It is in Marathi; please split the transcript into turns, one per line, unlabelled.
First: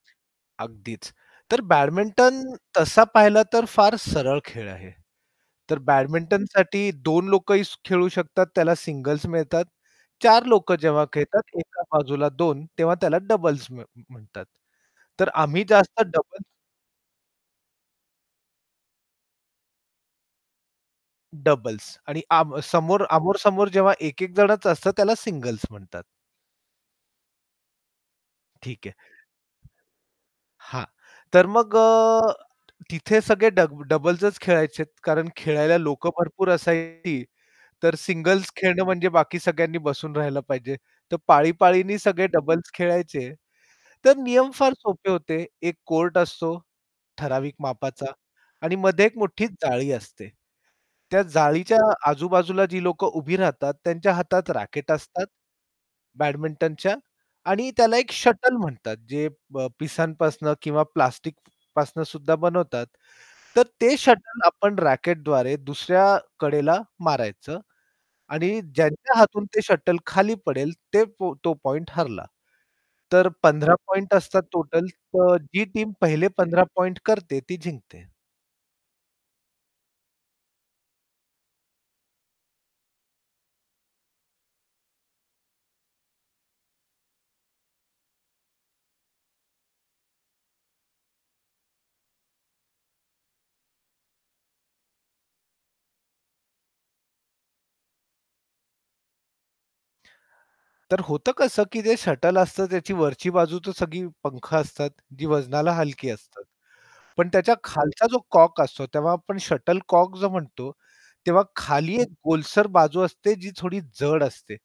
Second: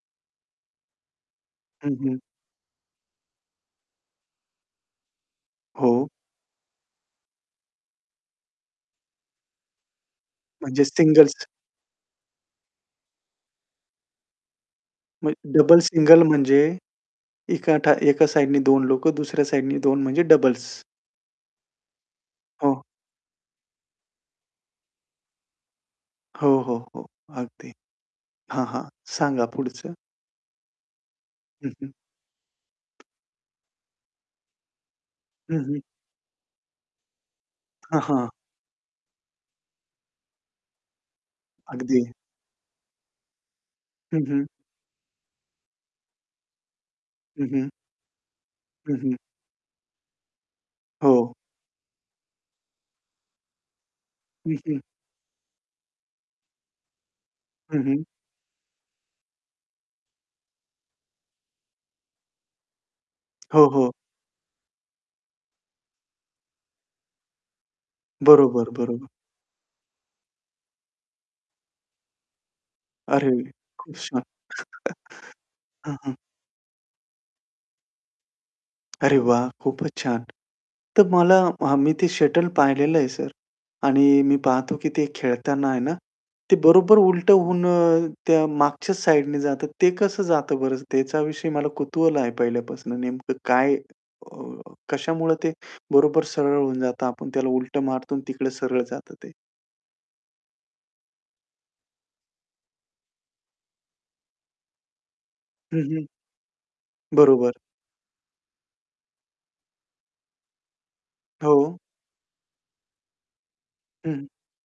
अगदीच, तर
हं, हं.
बॅडमिंटन तसा पाहिला तर फार सरळ खेळ आहे, तर
हो.
बॅडमिंटनसाठी 2 लोकंही खेळू शकतात, त्याला सिंगल्स मिळतात. 4 लोकं
म्हणजे
जेव्हा खेळतात,
सिंगल्स.
एका बाजूला 2 तेव्हा त्याला डबल्स म्ह म्हणतात. तर
म्हणजे
आम्ही
डबल,
जास्त
सिंगल
डबल्स
म्हणजे, एका एका साइडनी 2 लोकं, दुसऱ्या साइडनी 2 लोकं, म्हणजे डबल्स.
डबल्स आणि आमो
हो.
समोर आमोर-समोर जेव्हा एक-एक जणाचं असतं, त्याला सिंगल्स म्हणतात.
हो, हो, हो. अगदी. हां, हां.
ठीक आहे.
सांगा पुढचं.
हां. तर
हं,
मग
हं.
अ, तिथे सगळे डब डबल्सच खेळायचे, कारण
हं,
खेळायला
हं.
लोकं भरपूर असायची. तर
हां, हां.
सिंगल्स खेळणं म्हणजे बाकी सगळ्यांनी बसून राहायला पाहिजे. तर पाळी-पाळीनी
अगदी.
सगळे डबल्स खेळायचे, तर
हं, हं.
नियम फार सोपे होते. एक कोर्ट असतो,
हं,
ठराविक
हं.
मापाचा आणि
हं,
मध्ये
हं.
एक मोठी जाळी असते. त्या
हो.
जाळीच्या आजूबाजूला जी लोकं उभी राहतात, त्यांच्या हातात
हं, हं.
रॅकेट असतात. बॅडमिंटनच्या आणि
हं,
त्याला
हं.
एक शटल म्हणतात. जे प पिसांपासून किंवा प्लास्टिकपासून सुद्धा बनवतात. तर
हो, हो.
ते शटल आपण रॅकेटद्वारे दुसऱ्या कडेला मारायचं आणि
बरोबर, बरोबर.
ज्यांच्या हातून ते शटल खाली पडेल, ते तो पॉइंट हरला. तर
अरे,
15
खूप
पॉइंट
छान.
असतात टोटल, तर जी टीम
हं, हं.
पहिले पंधरा 15 पॉइंट करते, ती जिंकते.
अरे वाह! खूपच छान! तर मला आम्ही मी ते शटल पाहिलेलं आहे सर आणि मी पाहतो की ते खेळताना आहे ना, ते बरोबर उलटं होऊन अ, त्या मागच्या साइडने जातं, ते कसं जातं बरं, त्याचा विषयी मला कुतूहल आहे पहिल्यापासून नेमकं काय अ, कशामुळं ते बरोबर सरळ होऊन जातं, आपण त्याला उलटं मारतो अन् तिकडं सरळ जातं ते.
तर होतं कसं, की जे शटल असतं त्याची वरची बाजू तर सगळी पंख असतात, जी वजनाला
हं, हं.
हलकी असतात. पण
बरोबर.
त्याच्या खालचा जो कॉक असतो, तेव्हा आपण शटलकॉक जो म्हणतो, तेव्हा
हो.
खाली एक गोलसर बाजू असते जी थोडी जड
हं.
असते.